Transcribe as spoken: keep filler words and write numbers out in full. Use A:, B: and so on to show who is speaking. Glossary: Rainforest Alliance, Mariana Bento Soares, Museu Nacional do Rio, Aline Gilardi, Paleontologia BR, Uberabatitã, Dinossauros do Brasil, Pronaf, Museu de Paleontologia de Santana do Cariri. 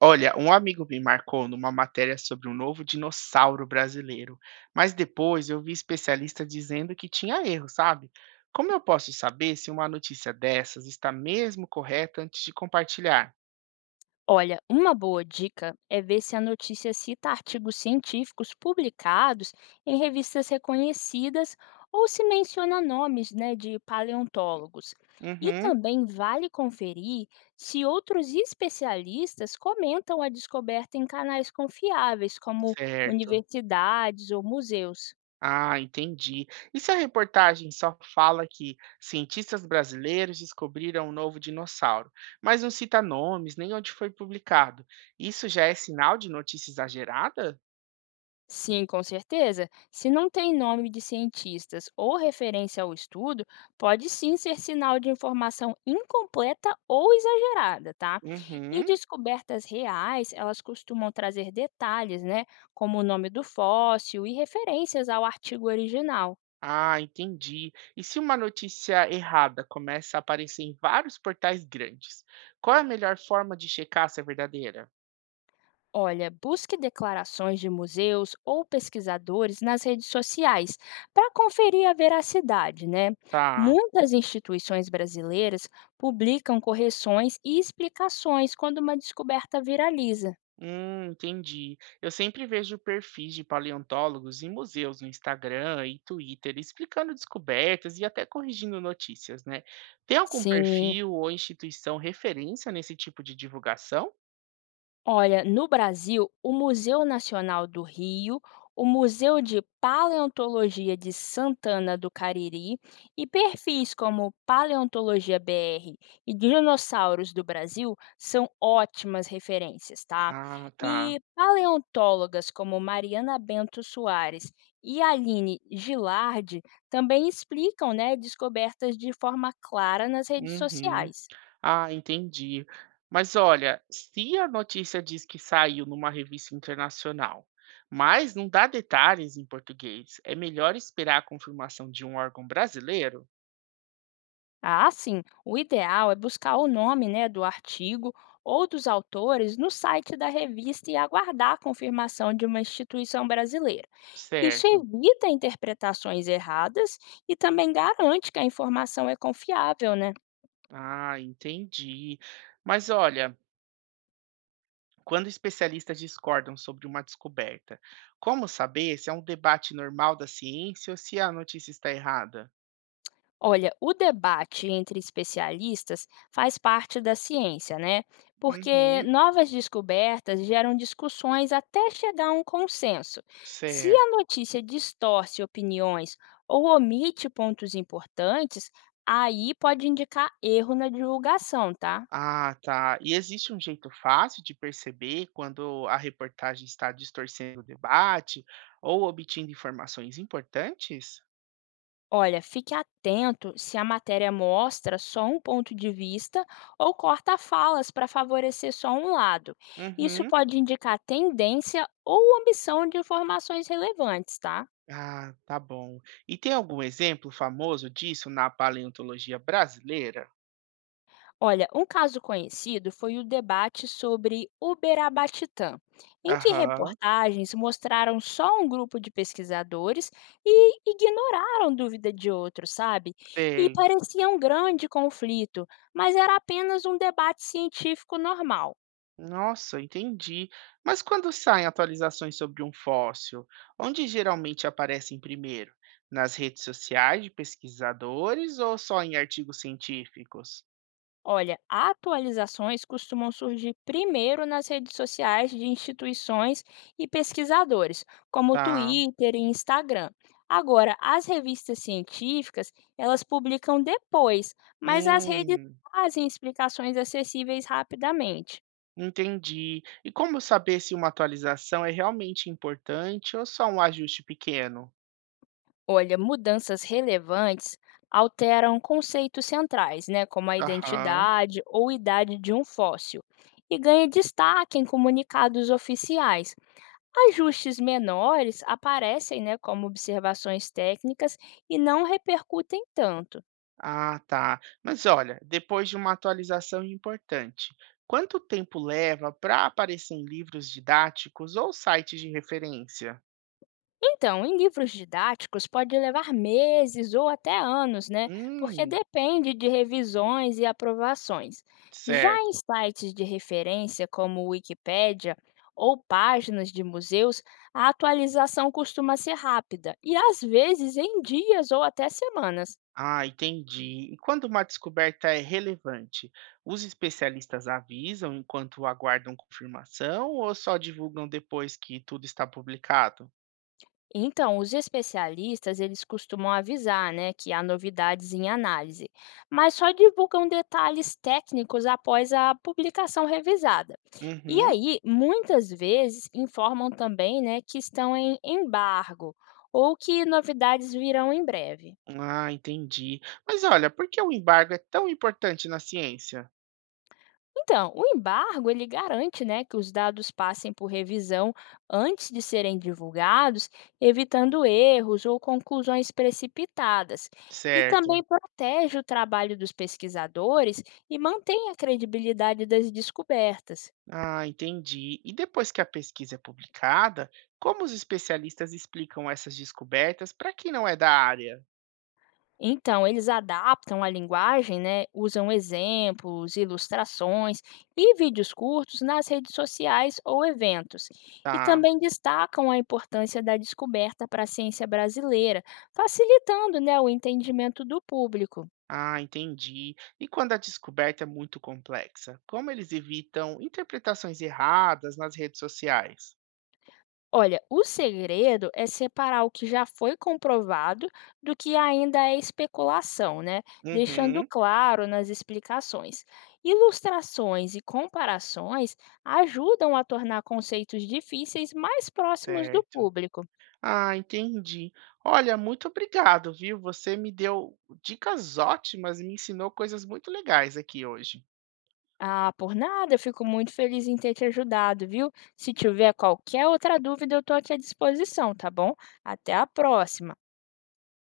A: Olha, um amigo me marcou numa matéria sobre um novo dinossauro brasileiro, mas depois eu vi especialista dizendo que tinha erro, sabe? Como eu posso saber se uma notícia dessas está mesmo correta antes de compartilhar?
B: Olha, uma boa dica é ver se a notícia cita artigos científicos publicados em revistas reconhecidas ou se menciona nomes, né, de paleontólogos. E
A: Uhum,
B: também vale conferir se outros especialistas comentam a descoberta em canais confiáveis, como
A: certo.
B: universidades ou museus.
A: Ah, entendi. E se a reportagem só fala que cientistas brasileiros descobriram um novo dinossauro, mas não cita nomes nem onde foi publicado? Isso já é sinal de notícia exagerada?
B: Sim, com certeza. Se não tem nome de cientistas ou referência ao estudo, pode sim ser sinal de informação incompleta ou exagerada, tá? E
A: Uhum.
B: descobertas reais, elas costumam trazer detalhes, né? Como o nome do fóssil e referências ao artigo original.
A: Ah, entendi. E se uma notícia errada começa a aparecer em vários portais grandes, qual é a melhor forma de checar se é verdadeira?
B: Olha, busque declarações de museus ou pesquisadores nas redes sociais para conferir a veracidade, né?
A: Tá.
B: Muitas instituições brasileiras publicam correções e explicações quando uma descoberta viraliza.
A: Hum, entendi. Eu sempre vejo perfis de paleontólogos em museus no Instagram e Twitter explicando descobertas e até corrigindo notícias, né? Tem algum
B: Sim.
A: perfil ou instituição referência nesse tipo de divulgação?
B: Olha, no Brasil, o Museu Nacional do Rio, o Museu de Paleontologia de Santana do Cariri e perfis como Paleontologia B R e Dinossauros do Brasil são ótimas referências, tá?
A: Ah, tá.
B: E paleontólogas como Mariana Bento Soares e Aline Gilardi também explicam, né, descobertas de forma clara nas redes
A: Uhum.
B: sociais.
A: Ah, entendi. Mas olha, se a notícia diz que saiu numa revista internacional, mas não dá detalhes em português, é melhor esperar a confirmação de um órgão brasileiro?
B: Ah, sim. O ideal é buscar o nome, né, do artigo ou dos autores no site da revista e aguardar a confirmação de uma instituição brasileira. Isso
A: Certo.
B: evita interpretações erradas e também garante que a informação é confiável, né?
A: Ah, entendi. Mas olha, quando especialistas discordam sobre uma descoberta, como saber se é um debate normal da ciência ou se a notícia está errada?
B: Olha, o debate entre especialistas faz parte da ciência, né? Porque
A: Uhum,
B: novas descobertas geram discussões até chegar a um consenso. Se a
A: certo.
B: notícia distorce opiniões ou omite pontos importantes, aí pode indicar erro na divulgação, tá?
A: Ah, tá. E existe um jeito fácil de perceber quando a reportagem está distorcendo o debate ou obtendo informações importantes?
B: Olha, fique atento se a matéria mostra só um ponto de vista ou corta falas para favorecer só um lado. Isso
A: Uhum.
B: pode indicar tendência ou ambição de informações relevantes, tá?
A: Ah, tá bom. E tem algum exemplo famoso disso na paleontologia brasileira?
B: Olha, um caso conhecido foi o debate sobre Uberabatitã, em que
A: Aham,
B: reportagens mostraram só um grupo de pesquisadores e ignoraram dúvida de outros, sabe? E
A: sei.
B: parecia um grande conflito, mas era apenas um debate científico normal.
A: Nossa, entendi. Mas quando saem atualizações sobre um fóssil, onde geralmente aparecem primeiro? Nas redes sociais de pesquisadores ou só em artigos científicos?
B: Olha, atualizações costumam surgir primeiro nas redes sociais de instituições e pesquisadores, como
A: Tá.
B: Twitter e Instagram. Agora, as revistas científicas, elas publicam depois, mas as redes
A: Hum,
B: fazem explicações acessíveis rapidamente.
A: entendi. E como saber se uma atualização é realmente importante ou só um ajuste pequeno?
B: Olha, mudanças relevantes alteram conceitos centrais, né, como a
A: Aham.
B: identidade ou idade de um fóssil, e ganha destaque em comunicados oficiais. Ajustes menores aparecem, né, como observações técnicas e não repercutem tanto.
A: Ah, tá. Mas olha, depois de uma atualização importante, quanto tempo leva para aparecer em livros didáticos ou sites de referência?
B: Então, em livros didáticos, pode levar meses ou até anos, né? Porque
A: Hum,
B: depende de revisões e aprovações. Já em
A: certo.
B: sites de referência, como Wikipédia ou páginas de museus, a atualização costuma ser rápida e às vezes em dias ou até semanas.
A: Ah, entendi. E quando uma descoberta é relevante, os especialistas avisam enquanto aguardam confirmação ou só divulgam depois que tudo está publicado?
B: Então, os especialistas, eles costumam avisar, né, que há novidades em análise, mas só divulgam detalhes técnicos após a publicação revisada. E
A: Uhum.
B: aí, muitas vezes, informam também, né, que estão em embargo ou que novidades virão em breve.
A: Ah, entendi. Mas olha, por que o embargo é tão importante na ciência?
B: Então, o embargo ele garante, né, que os dados passem por revisão antes de serem divulgados, evitando erros ou conclusões precipitadas, e
A: Certo.
B: também protege o trabalho dos pesquisadores e mantém a credibilidade das descobertas.
A: Ah, entendi. E depois que a pesquisa é publicada, como os especialistas explicam essas descobertas para quem não é da área?
B: Então, eles adaptam a linguagem, né? Usam exemplos, ilustrações e vídeos curtos nas redes sociais ou eventos. E
A: Tá.
B: também destacam a importância da descoberta para a ciência brasileira, facilitando, né, o entendimento do público.
A: Ah, entendi. E quando a descoberta é muito complexa, como eles evitam interpretações erradas nas redes sociais?
B: Olha, o segredo é separar o que já foi comprovado do que ainda é especulação, né? Deixando
A: Uhum,
B: claro nas explicações. Ilustrações e comparações ajudam a tornar conceitos difíceis mais próximos do
A: certo.
B: público.
A: Ah, entendi. Olha, muito obrigado, viu? Você me deu dicas ótimas e me ensinou coisas muito legais aqui hoje.
B: Ah, por nada, eu fico muito feliz em ter te ajudado, viu? Se tiver qualquer outra dúvida, eu estou aqui à disposição, tá bom? Até a próxima!